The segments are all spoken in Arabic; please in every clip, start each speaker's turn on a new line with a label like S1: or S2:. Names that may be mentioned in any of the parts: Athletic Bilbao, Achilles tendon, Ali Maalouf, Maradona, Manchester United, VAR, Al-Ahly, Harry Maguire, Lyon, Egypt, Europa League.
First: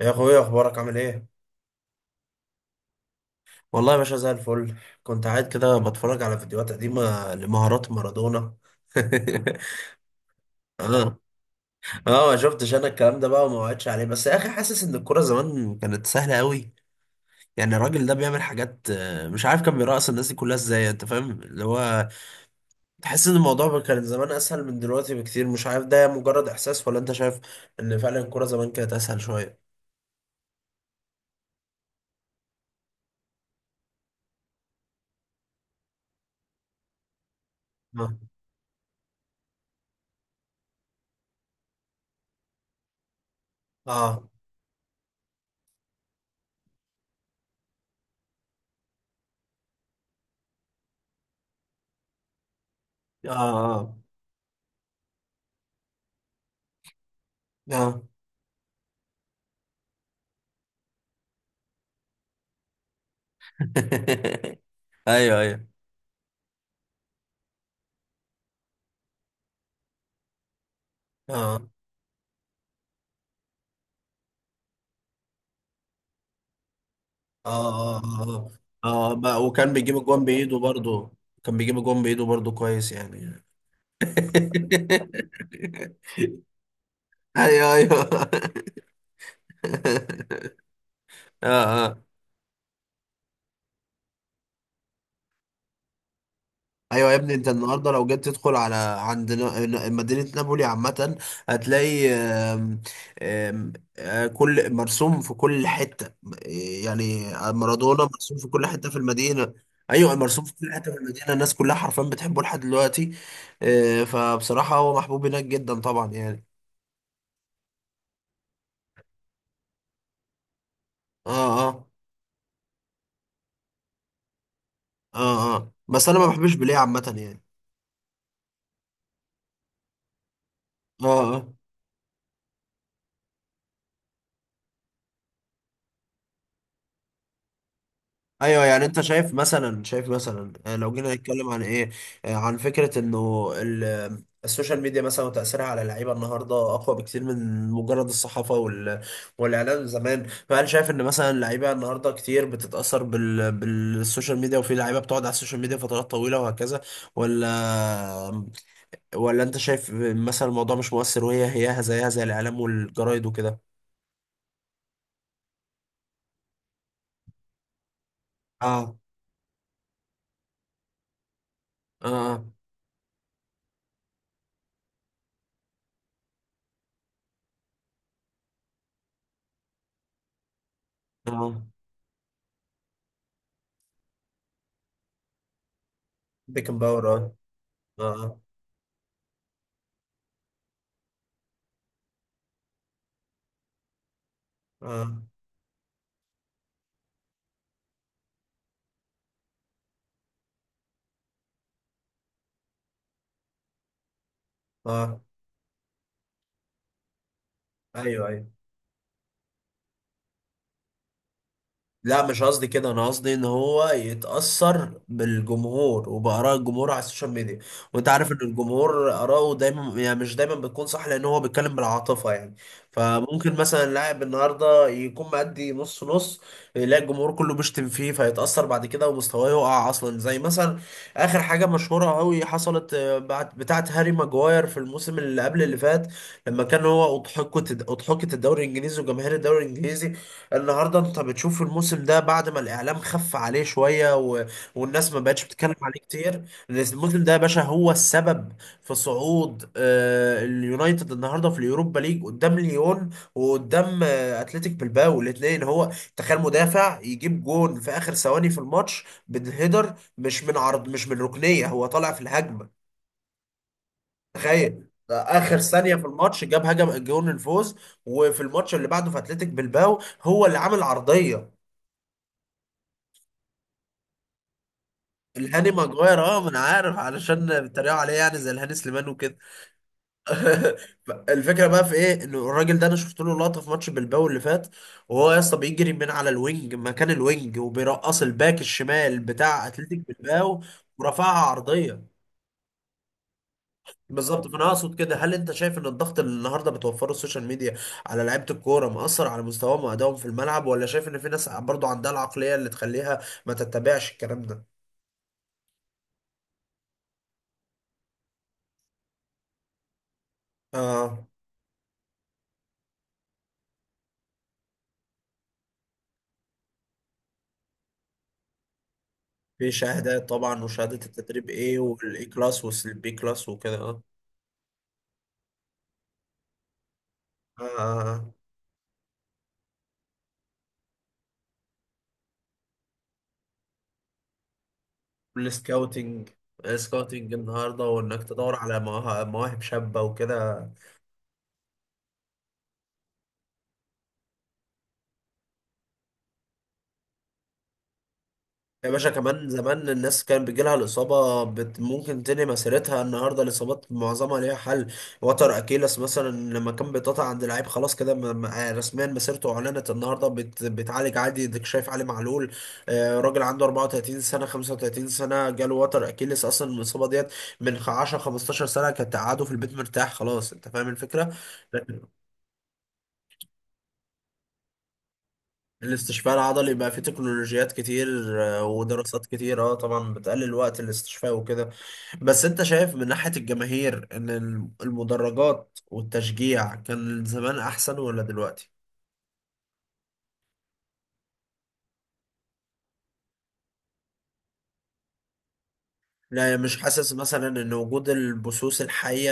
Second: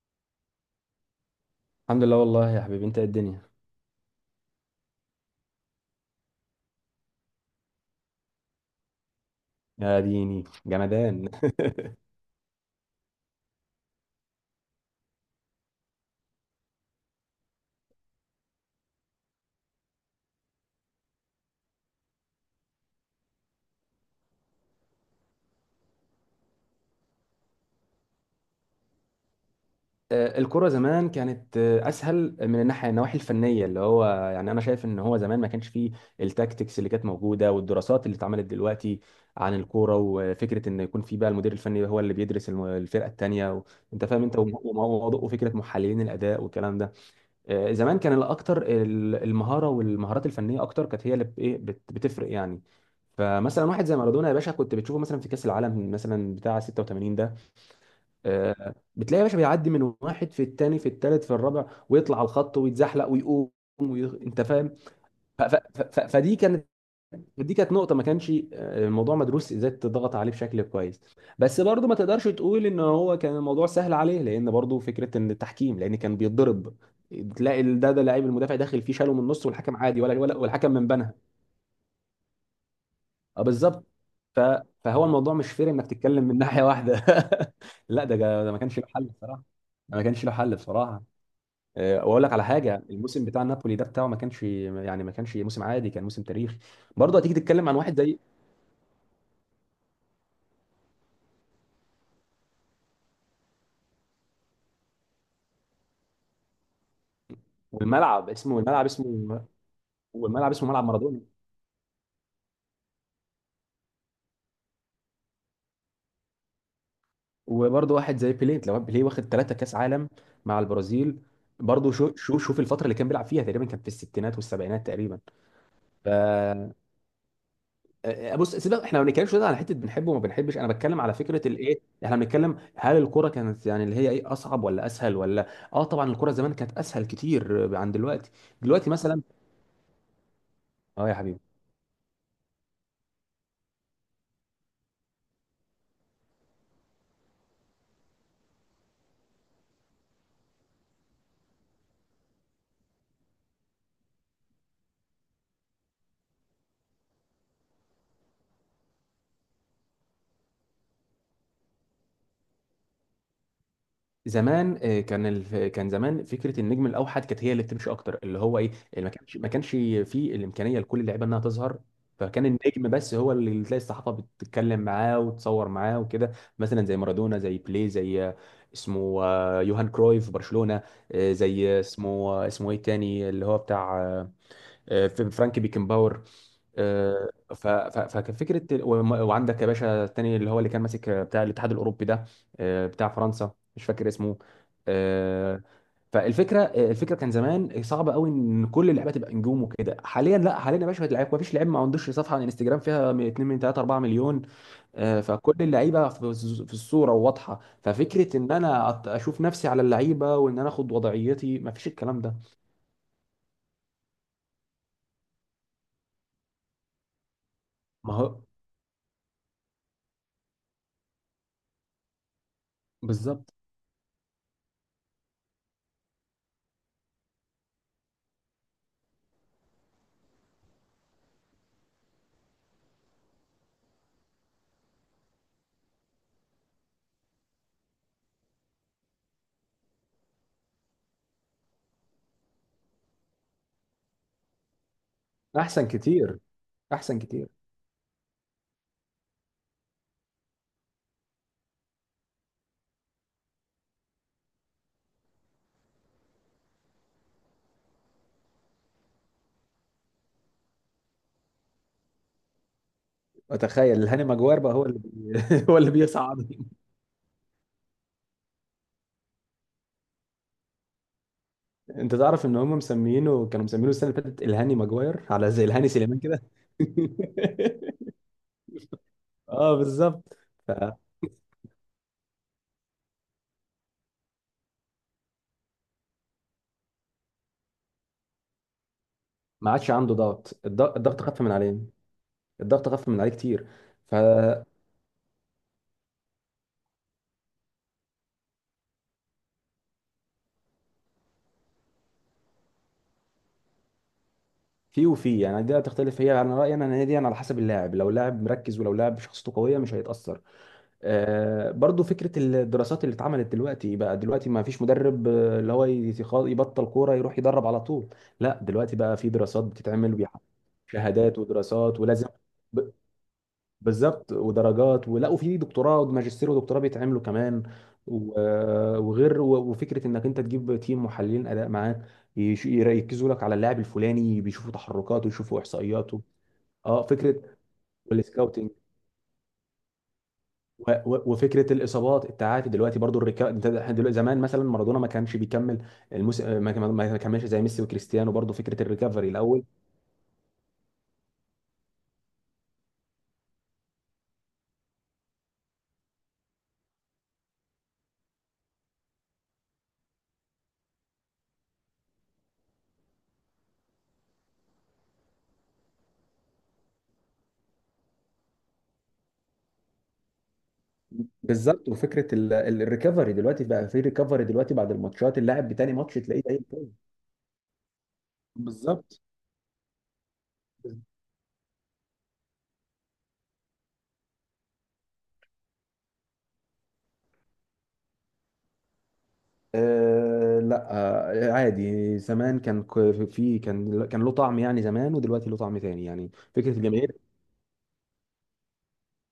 S1: يا اخويا، اخبارك عامل ايه؟
S2: الحمد لله والله يا حبيبي، انت ايه الدنيا؟
S1: والله يا باشا زي الفل. كنت قاعد كده بتفرج على فيديوهات قديمه لمهارات مارادونا.
S2: يا ديني
S1: اه
S2: جمدان.
S1: اه، ما شفتش انا الكلام ده بقى وما وعدتش عليه، بس يا اخي حاسس ان الكوره زمان كانت سهله قوي. يعني الراجل ده بيعمل حاجات، مش عارف كان بيرقص الناس دي كلها ازاي، انت فاهم اللي هو. تحس ان الموضوع كان زمان اسهل من دلوقتي بكتير. مش عارف ده مجرد احساس ولا انت شايف ان فعلا الكوره زمان كانت اسهل شويه.
S2: الكرة زمان كانت أسهل من الناحية النواحي الفنية اللي هو يعني، أنا شايف إن هو زمان ما كانش فيه التاكتكس اللي كانت موجودة والدراسات اللي
S1: اه
S2: اتعملت دلوقتي عن الكورة، وفكرة إن يكون في بقى المدير الفني هو اللي بيدرس الفرقة التانية أنت فاهم،
S1: اه.
S2: أنت وموضوع وفكرة محللين الأداء والكلام ده. زمان كان الاكتر المهاره والمهارات الفنيه اكتر كانت هي اللي بتفرق يعني.
S1: اه
S2: فمثلا واحد زي
S1: اه,
S2: مارادونا يا باشا، كنت بتشوفه مثلا في كاس العالم مثلا بتاع 86 ده.
S1: آه.
S2: بتلاقي يا باشا بيعدي من واحد في الثاني في الثالث في الرابع، ويطلع على الخط ويتزحلق ويقوم انت فاهم.
S1: ايوه ايوه.
S2: فدي كانت، دي كانت نقطة. ما كانش الموضوع مدروس ازاي تضغط عليه بشكل كويس.
S1: اه
S2: بس برضه ما تقدرش تقول ان هو كان الموضوع سهل عليه، لان برضه فكرة ان التحكيم، لان كان بيتضرب. تلاقي ده
S1: اه اه
S2: ده لعيب
S1: اه
S2: المدافع داخل فيه شاله
S1: آه،
S2: من
S1: بقى
S2: النص،
S1: وكان
S2: والحكم
S1: بيجيب
S2: عادي ولا
S1: الجون
S2: ولا
S1: بايده
S2: والحكم من
S1: برضه.
S2: بنها.
S1: كويس
S2: اه
S1: يعني.
S2: بالظبط. ف... فهو الموضوع مش فير انك تتكلم من ناحية واحدة.
S1: ايوه
S2: لا،
S1: ايوه.
S2: ده ما كانش له حل بصراحة، ده ما كانش له حل بصراحة.
S1: اه اه.
S2: واقول لك على حاجة، الموسم بتاع نابولي ده بتاعه ما كانش يعني ما كانش موسم عادي، كان موسم تاريخي.
S1: ايوه يا
S2: برضه هتيجي
S1: ابني، انت
S2: تتكلم عن
S1: النهارده
S2: واحد
S1: لو
S2: زي،
S1: جيت تدخل على عند مدينه نابولي عامه، هتلاقي آم، كل مرسوم في كل حته. يعني مارادونا
S2: والملعب
S1: مرسوم في
S2: اسمه،
S1: كل
S2: الملعب
S1: حته في
S2: اسمه،
S1: المدينه. ايوه مرسوم
S2: والملعب
S1: في
S2: اسمه
S1: كل
S2: ملعب
S1: حته في
S2: مارادونا.
S1: المدينه. الناس كلها حرفيا بتحبه لحد دلوقتي. فبصراحه هو محبوب هناك جدا طبعا يعني.
S2: وبرضه واحد زي بيليه، لو بيليه واخد ثلاثة كاس عالم مع البرازيل،
S1: اه اه
S2: برضه شو شو شوف الفترة اللي كان بيلعب فيها تقريبا، كان في الستينات والسبعينات تقريبا.
S1: اه اه.
S2: ف
S1: بس انا ما بحبش
S2: آه،
S1: بيليه عامه يعني.
S2: آه، بص سيبك، احنا ما بنتكلمش دلوقتي على حتة بنحبه وما بنحبش، انا بتكلم
S1: اه
S2: على فكرة
S1: اه.
S2: الايه، احنا بنتكلم هل الكرة كانت يعني اللي هي ايه، اصعب ولا اسهل ولا. اه طبعا الكرة زمان كانت اسهل كتير عن دلوقتي،
S1: ايوه، يعني
S2: دلوقتي
S1: انت
S2: مثلا.
S1: شايف مثلا، شايف مثلا، لو
S2: اه
S1: جينا
S2: يا حبيبي.
S1: نتكلم عن ايه، عن فكره انه السوشيال ميديا مثلا وتاثيرها على اللعيبه النهارده اقوى بكتير من مجرد الصحافه والاعلام زمان. فهل شايف ان مثلا اللعيبه النهارده كتير بتتاثر بالسوشيال ميديا، وفي لعيبه بتقعد على السوشيال ميديا فترات طويله وهكذا؟ ولا، آه، ولا انت شايف مثلا الموضوع مش مؤثر، وهي هياها زيها زي الاعلام والجرايد وكده؟
S2: زمان كان كان زمان فكره النجم الاوحد كانت هي اللي بتمشي اكتر، اللي هو ايه،
S1: اه
S2: اللي ما كانش فيه الامكانيه لكل اللعيبه انها تظهر.
S1: اه
S2: فكان النجم بس هو اللي تلاقي الصحافه بتتكلم معاه وتصور معاه وكده. مثلا زي مارادونا، زي بيليه، زي اسمه يوهان كرويف في برشلونه.
S1: اه.
S2: زي اسمه اسمه ايه التاني اللي هو بتاع في فرانك بيكنباور.
S1: بيكن باور، اه.
S2: فكان
S1: اه
S2: فكره وعندك يا باشا التاني اللي هو اللي كان ماسك بتاع الاتحاد الاوروبي ده، بتاع فرنسا مش فاكر اسمه.
S1: اه
S2: آه، فالفكره، الفكره كان زمان صعبه قوي ان كل اللعيبه تبقى نجوم وكده. حاليا لا، حاليا يا باشا اللعيبه ما فيش لعيب ما عندوش صفحه على الانستجرام فيها 2 من 3 4 مليون.
S1: اه.
S2: فكل اللعيبه في في الصوره وواضحه،
S1: ايوه
S2: ففكره
S1: ايوه.
S2: ان انا اشوف نفسي على اللعيبه وان انا اخد وضعيتي، ما فيش الكلام
S1: لا
S2: ده.
S1: مش قصدي كده، انا قصدي ان هو يتاثر بالجمهور وباراء الجمهور على السوشيال ميديا. وانت
S2: ما
S1: عارف ان
S2: هو
S1: الجمهور اراءه دايما، يعني مش دايما بتكون صح، لان هو بيتكلم بالعاطفه يعني. فممكن
S2: بالظبط.
S1: مثلا لاعب النهارده يكون مأدي نص نص، يلاقي الجمهور كله بيشتم فيه فيتاثر بعد كده ومستواه يقع اصلا. زي مثلا اخر حاجه مشهوره قوي حصلت، بعد بتاعه هاري ماجواير في الموسم اللي قبل اللي فات، لما كان هو اضحكت الدوري الانجليزي وجماهير الدوري الانجليزي. النهارده انت بتشوف الموسم ده، بعد ما الاعلام خف عليه شويه والناس ما بقتش بتتكلم
S2: احسن
S1: عليه
S2: كتير،
S1: كتير،
S2: احسن
S1: الموسم ده يا
S2: كتير.
S1: باشا هو السبب في صعود آه اليونايتد النهارده في اليوروبا ليج قدام ليون وقدام آه اتلتيك بلباو الاثنين. هو تخيل مدافع يجيب جون في اخر ثواني في الماتش بالهيدر، مش من عرض، مش من ركنيه، هو طالع في الهجمه.
S2: اتخيل هاني ماجوار بقى هو
S1: تخيل
S2: اللي
S1: اخر
S2: هو اللي
S1: ثانيه في الماتش جاب
S2: بيصعد.
S1: هجم جون الفوز، وفي الماتش اللي بعده في اتلتيك بلباو هو اللي عامل عرضيه.
S2: انت تعرف ان هم مسمينه، كانوا مسمينه السنه اللي فاتت الهاني ماجوار على زي
S1: الهاني
S2: الهاني
S1: ماجواير،
S2: سليمان
S1: اه
S2: كده.
S1: ما انا عارف، علشان بيتريقوا عليه يعني زي الهاني سليمان وكده.
S2: اه بالظبط. فما
S1: الفكره بقى في ايه؟ انه الراجل ده انا شفت له لقطه في ماتش بالباو اللي فات، وهو يا اسطى بيجري من على الوينج مكان الوينج، وبيرقص الباك الشمال بتاع
S2: عادش
S1: اتلتيك
S2: عنده ضغط،
S1: بالباو
S2: الضغط
S1: ورفعها
S2: خف من عليه،
S1: عرضيه.
S2: الضغط خف من عليه كتير.
S1: بالظبط.
S2: ففي.
S1: فانا اقصد كده، هل انت شايف ان الضغط اللي النهارده بتوفره السوشيال ميديا على لعيبه الكوره مأثر على مستواهم وادائهم في الملعب، ولا شايف ان في ناس برضو عندها العقليه اللي تخليها ما تتبعش الكلام ده؟
S2: وفي يعني دي هتختلف هي، انا رايي انا إن هي دي يعني على حسب اللاعب، لو لاعب مركز ولو لاعب شخصيته قويه مش هيتاثر.
S1: اه،
S2: برضو فكرة الدراسات اللي اتعملت دلوقتي بقى، دلوقتي ما فيش مدرب اللي هو يبطل كورة يروح يدرب على طول. لا دلوقتي بقى في دراسات
S1: في
S2: بتتعمل
S1: شهادات
S2: وبيحقق
S1: طبعا، وشهادة
S2: شهادات
S1: التدريب ايه،
S2: ودراسات
S1: والاي
S2: ولازم.
S1: كلاس
S2: ب-
S1: والبي كلاس وكده، اه.
S2: بالظبط، ودرجات ولا وفي دكتوراه وماجستير ودكتوراه بيتعملوا كمان.
S1: آه،
S2: وفكرة انك انت تجيب تيم محللين اداء معاك، يركزوا لك على اللاعب الفلاني، بيشوفوا تحركاته يشوفوا احصائياته.
S1: والسكاوتنج،
S2: اه
S1: سكاوتنج
S2: فكرة
S1: النهارده، وانك تدور
S2: والسكاوتنج.
S1: على مواهب، مواهب شابة وكده.
S2: وفكره الاصابات، التعافي دلوقتي برضو. انت احنا دلوقتي، زمان مثلا مارادونا ما كانش بيكمل المس... ما ما- ما كملش زي ميسي وكريستيانو، برضو فكره
S1: يا باشا
S2: الريكفري
S1: كمان
S2: الاول.
S1: زمان الناس كان بيجيلها الإصابة، بت ممكن تنهي مسيرتها. النهاردة الإصابات معظمها ليها حل. وتر أكيلس مثلا لما كان بيتقطع عند لعيب، خلاص كده رسميا مسيرته أعلنت. النهاردة بت بتعالج عادي، اديك شايف علي معلول، راجل عنده 34 سنة، 35 سنة، جاله وتر أكيلس. أصلا الإصابة ديت من 10، 15 سنة كانت قعده في البيت مرتاح خلاص، أنت فاهم الفكرة.
S2: بالظبط، وفكره الريكفري دلوقتي بقى، في ريكفري دلوقتي بعد الماتشات، اللاعب بتاني ماتش
S1: الاستشفاء
S2: تلاقيه زي
S1: العضلي
S2: الفل.
S1: بقى فيه تكنولوجيات كتير،
S2: بالظبط.
S1: ودراسات كتير، اه طبعا، بتقلل وقت الاستشفاء وكده. بس انت شايف من ناحية الجماهير ان المدرجات والتشجيع كان زمان احسن ولا دلوقتي؟
S2: آه لا. آه عادي، زمان كان ك- في كان كان له طعم يعني، زمان ودلوقتي له طعم تاني يعني
S1: لا
S2: فكره
S1: مش حاسس
S2: الجماهير.
S1: مثلا ان وجود البثوث الحية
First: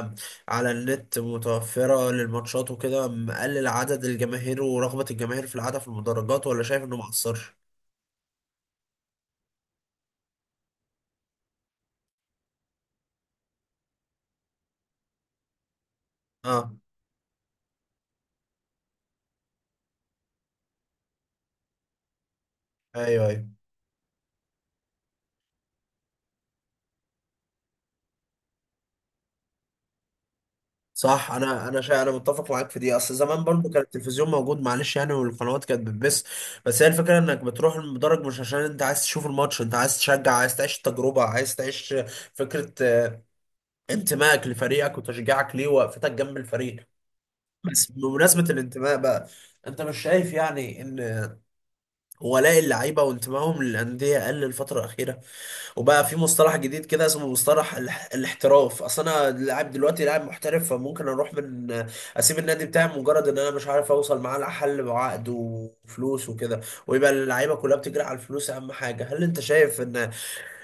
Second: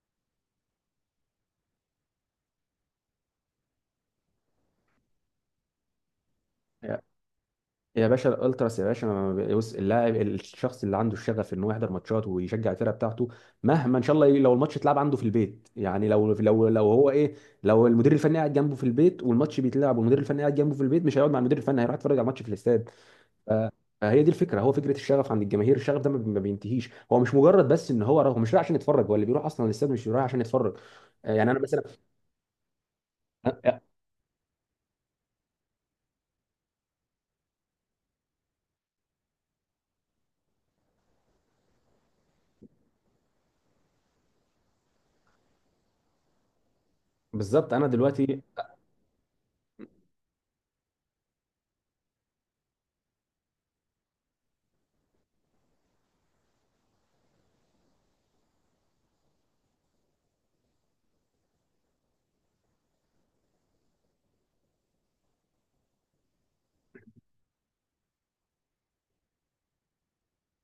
S1: آه، على النت متوفرة للماتشات وكده مقلل عدد الجماهير ورغبة الجماهير في العادة في المدرجات، ولا شايف انه مقصرش؟
S2: يا باشا الالتراس يا باشا، ما بيوس- اللاعب الشخص اللي عنده الشغف ان هو يحضر ماتشات ويشجع الفرقه بتاعته، مهما ان شاء الله لو الماتش اتلعب عنده في البيت يعني، لو لو
S1: اه.
S2: لو هو ايه، لو المدير الفني قاعد جنبه في البيت والماتش بيتلعب والمدير الفني قاعد جنبه في البيت، مش هيقعد مع المدير الفني، هيروح يتفرج على الماتش في الاستاد.
S1: ايوه ايوه.
S2: ف- فهي دي الفكره، هو فكره الشغف عند الجماهير الشغف ده ما بينتهيش، هو مش مجرد بس ان هو رايح، هو مش رايح عشان يتفرج، هو اللي بيروح اصلا الاستاد مش رايح عشان يتفرج.
S1: صح،
S2: يعني انا
S1: انا
S2: مثلا
S1: انا متفق معاك في دي. اصل زمان
S2: آه،
S1: برضو
S2: آه،
S1: كان التلفزيون موجود معلش يعني والقنوات كانت بتبث. بس هي الفكره، انك بتروح المدرج مش عشان انت عايز تشوف الماتش، انت عايز تشجع، عايز تعيش التجربه، عايز تعيش فكره انتمائك لفريقك وتشجيعك ليه ووقفتك جنب الفريق.
S2: بالظبط. انا
S1: بس
S2: دلوقتي.
S1: بمناسبه الانتماء بقى، انت مش شايف يعني ان ولاء اللعيبه وانتمائهم للانديه قل الفتره الاخيره، وبقى في مصطلح جديد كده اسمه مصطلح الاحتراف؟ اصل انا لاعب دلوقتي، لاعب محترف، فممكن اروح من، اسيب النادي بتاعي مجرد ان انا مش عارف اوصل معاه لحل وعقد وفلوس وكده، ويبقى اللعيبه كلها بتجري على الفلوس اهم حاجه. هل انت شايف ان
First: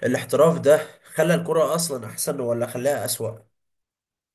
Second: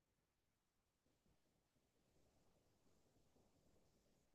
S1: الاحتراف ده خلى الكره اصلا احسن ولا خلاها اسوأ؟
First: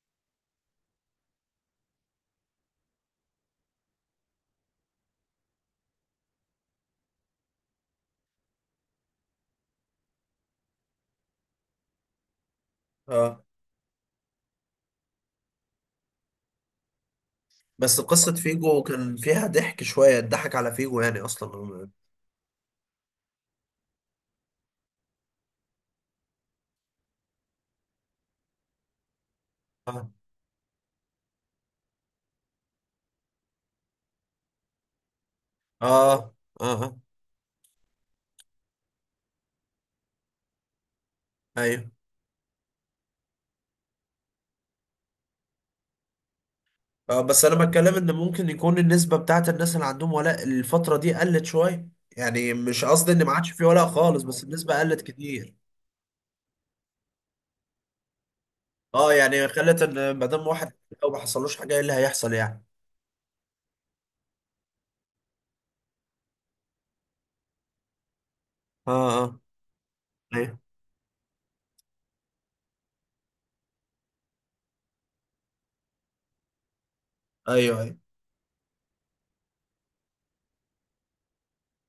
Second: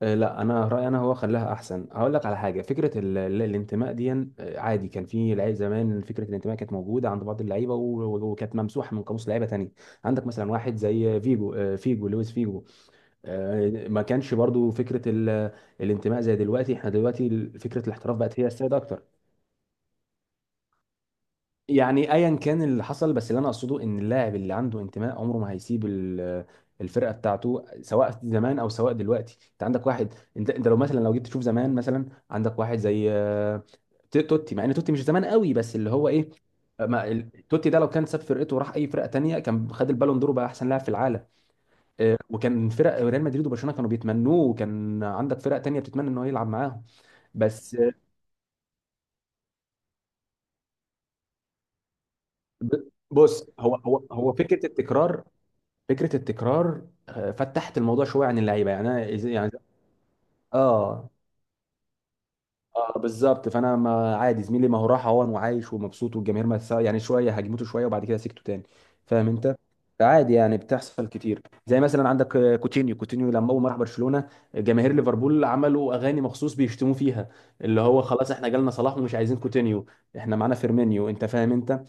S2: لا انا رايي انا هو خلاها احسن. هقول لك على حاجه، فكره الانتماء دي، عادي كان في لعيب زمان فكره الانتماء كانت موجوده عند بعض اللعيبه وكانت ممسوحه من قاموس لعيبه تانية. عندك مثلا واحد زي فيجو، فيجو، لويس فيجو.
S1: اه،
S2: ما كانش برضو فكره الانتماء زي دلوقتي. احنا دلوقتي فكره
S1: بس
S2: الاحتراف
S1: قصه
S2: بقت هي السائد
S1: فيجو
S2: اكتر.
S1: كان فيها ضحك شويه، اتضحك على فيجو يعني اصلا.
S2: يعني ايا كان اللي حصل، بس اللي انا اقصده ان اللاعب اللي عنده انتماء عمره ما هيسيب الفرقه بتاعته، سواء زمان او سواء دلوقتي. انت عندك
S1: اه
S2: واحد، انت لو مثلا لو جيت تشوف زمان مثلا عندك واحد زي توتي، مع ان توتي مش زمان قوي بس اللي هو ايه،
S1: اه اه.
S2: ما ال- توتي ده لو كان ساب فرقته وراح اي فرقه تانية كان خد البالون دور وبقى احسن لاعب في العالم.
S1: ايوه.
S2: وكان فرق ريال مدريد وبرشلونه كانوا بيتمنوه، وكان عندك فرق تانية بتتمنى ان هو يلعب معاهم.
S1: اه، بس انا
S2: بس
S1: بتكلم ان ممكن يكون النسبه بتاعت الناس اللي عندهم ولاء الفتره دي قلت شويه. يعني مش قصدي ان ما عادش
S2: بص
S1: في
S2: هو
S1: ولاء
S2: هو
S1: خالص،
S2: هو
S1: بس
S2: فكره
S1: النسبه قلت
S2: التكرار،
S1: كتير.
S2: فكره التكرار فتحت الموضوع شويه عن اللعيبه يعني،
S1: اه يعني
S2: يعني
S1: خلت ان ما دام واحد لو
S2: اه.
S1: ما حصلوش حاجه، ايه اللي هيحصل يعني؟
S2: اه بالظبط، فانا ما عادي زميلي، ما هو راح اهون وعايش ومبسوط، والجماهير ما تسا- يعني شويه هاجمته شويه وبعد كده سكته تاني،
S1: اه
S2: فاهم
S1: اه.
S2: انت. فعادي يعني
S1: ايوه
S2: بتحصل كتير. زي مثلا عندك كوتينيو، كوتينيو لما اول ما راح برشلونه، جماهير ليفربول عملوا اغاني مخصوص بيشتموه فيها،
S1: ايوه.
S2: اللي
S1: ايوه
S2: هو خلاص احنا جالنا صلاح ومش عايزين كوتينيو، احنا معانا فيرمينيو، انت فاهم انت.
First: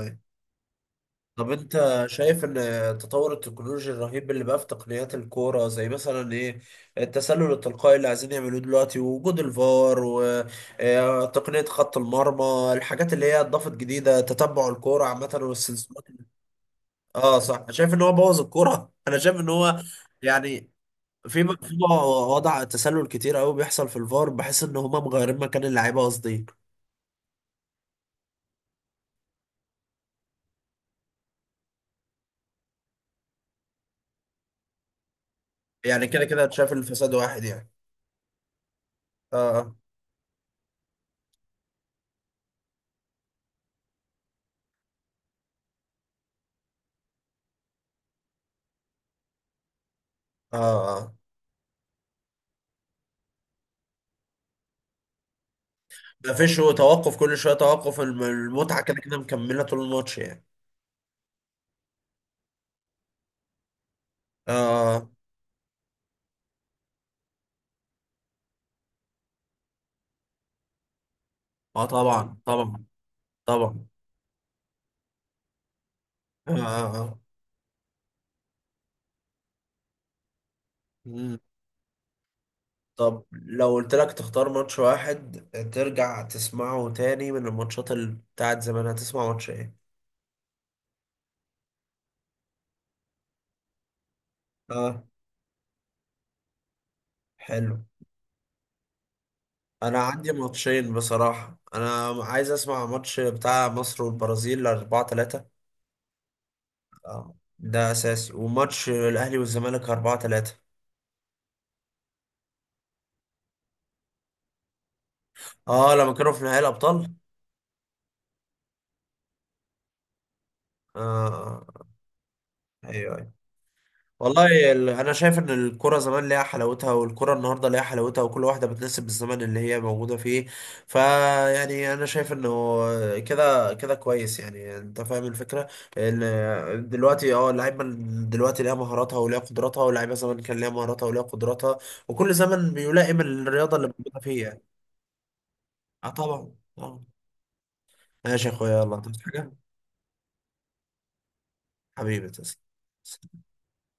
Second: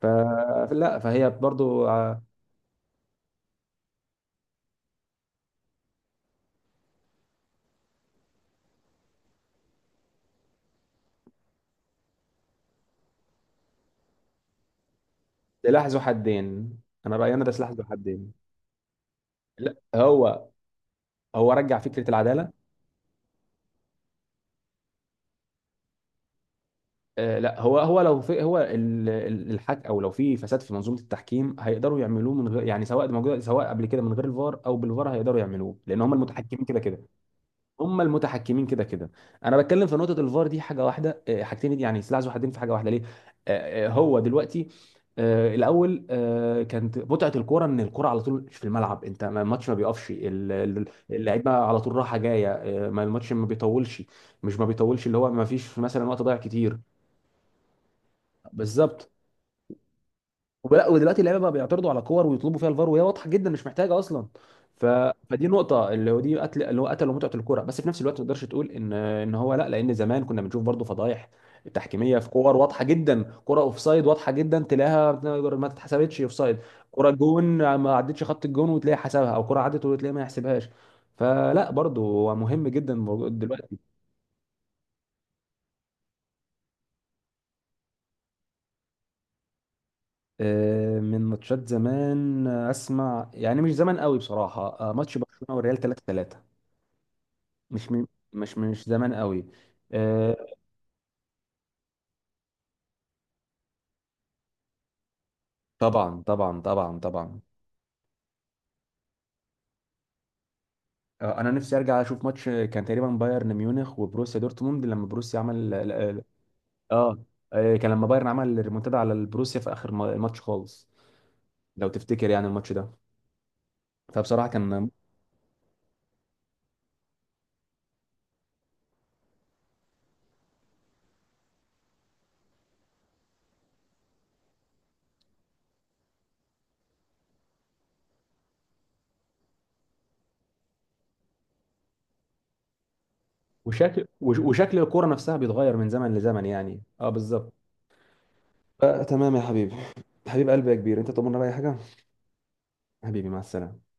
S2: ف... فلا، فهي
S1: طب
S2: برضو
S1: انت شايف ان التطور التكنولوجي الرهيب اللي بقى في تقنيات الكوره، زي مثلا ايه، التسلل التلقائي اللي عايزين يعملوه دلوقتي، ووجود الفار، وتقنيه خط المرمى، الحاجات اللي هي اضافت جديده تتبع الكوره عامه
S2: سلاح ذو
S1: والسلسلات؟
S2: حدين، انا رايي
S1: اه
S2: انا ده
S1: صح،
S2: سلاح ذو
S1: شايف ان هو
S2: حدين.
S1: بوظ الكوره؟ انا شايف ان
S2: لا،
S1: هو
S2: هو
S1: يعني، في
S2: هو
S1: في
S2: رجع فكره العداله.
S1: وضع تسلل كتير قوي بيحصل في الفار، بحس ان هما مغيرين مكان اللعيبه قصدي.
S2: آه لا هو لو في، هو الحك او لو في فساد في منظومه التحكيم، هيقدروا يعملوه من غير يعني، سواء موجود، سواء قبل كده من غير الفار او بالفار هيقدروا يعملوه، لان
S1: يعني
S2: هم
S1: كده كده
S2: المتحكمين
S1: شايف
S2: كده كده،
S1: الفساد واحد يعني.
S2: هم المتحكمين كده كده. انا
S1: اه
S2: بتكلم في نقطه الفار دي حاجه واحده، حاجتين دي يعني سلاح ذو حدين في حاجه واحده ليه. آه، آه، هو دلوقتي آه، الاول كانت متعه الكوره ان الكوره على طول في الملعب، انت الماتش ما بيقفش،
S1: اه اه.
S2: اللعيبه على طول راحه جايه، ما الماتش ما بيطولش، مش ما بيطولش اللي هو ما فيش مثلا وقت
S1: ما
S2: ضايع
S1: فيش، هو
S2: كتير.
S1: توقف كل شويه توقف، المتعه كده
S2: بالظبط.
S1: كده مكمله طول الماتش يعني.
S2: ولا ودلوقتي اللعيبه بقى بيعترضوا على كور ويطلبوا فيها الفار وهي واضحه جدا مش محتاجه اصلا. ف...
S1: اه
S2: فدي نقطه اللي هو دي قتل، اللي هو قتل متعه الكوره. بس في نفس الوقت ما تقدرش تقول ان ان هو لا، لان زمان كنا بنشوف برضو فضايح
S1: اه.
S2: تحكيميه في
S1: طبعا
S2: كور
S1: طبعا
S2: واضحه جدا، كره
S1: طبعا.
S2: اوفسايد واضحه جدا تلاقيها ما اتحسبتش
S1: اه
S2: اوفسايد،
S1: اه.
S2: كره
S1: آه.
S2: جون ما عدتش خط الجون وتلاقي حسبها، او كره عدت وتلاقي ما يحسبهاش.
S1: مم.
S2: فلا برضو هو مهم جدا
S1: طب
S2: الموضوع
S1: لو
S2: دلوقتي.
S1: قلت لك تختار ماتش واحد ترجع تسمعه تاني من الماتشات اللي بتاعت زمان، هتسمع ماتش ايه؟
S2: من ماتشات زمان اسمع يعني مش زمان قوي بصراحه،
S1: اه،
S2: ماتش برشلونه والريال 3-3.
S1: حلو.
S2: مش من مش مش زمان قوي.
S1: انا عندي
S2: آه
S1: ماتشين بصراحه، انا عايز اسمع ماتش بتاع مصر والبرازيل 4-3،
S2: طبعا طبعا طبعا
S1: اه
S2: طبعا.
S1: ده اساسي، وماتش الاهلي والزمالك 4-3.
S2: آه انا نفسي ارجع اشوف ماتش، كان تقريبا بايرن ميونخ وبروسيا دورتموند لما بروسيا
S1: اه، لما
S2: عمل
S1: كانوا في نهائي
S2: اه.
S1: الابطال.
S2: كان لما بايرن عمل ريمونتادا على البروسيا في اخر الماتش خالص،
S1: آه آه.
S2: لو تفتكر يعني الماتش ده،
S1: ايوه ايوه.
S2: فبصراحه
S1: والله،
S2: كان.
S1: انا شايف ان الكرة زمان ليها حلاوتها والكرة النهارده ليها حلاوتها، وكل واحدة بتناسب الزمن اللي هي موجودة فيه. فيعني انا شايف انه كده كده كويس يعني، انت فاهم الفكرة. ان دلوقتي اه اللعيبة دلوقتي ليها مهاراتها وليها قدراتها، واللعيبة زمان كان ليها مهاراتها وليها قدراتها، وكل زمن بيلائم الرياضة اللي موجودة فيه يعني.
S2: وشكل الكوره نفسها بيتغير من
S1: اه
S2: زمن لزمن
S1: طبعا
S2: يعني،
S1: طبعا.
S2: اه بالظبط.
S1: ماشي يا اخويا، يلا.
S2: آه
S1: عايز
S2: تمام يا
S1: حاجة؟
S2: حبيبي، حبيب قلبي يا كبير، انت طمنا بأي حاجه.
S1: حبيبي تسلم.
S2: حبيبي مع السلامه.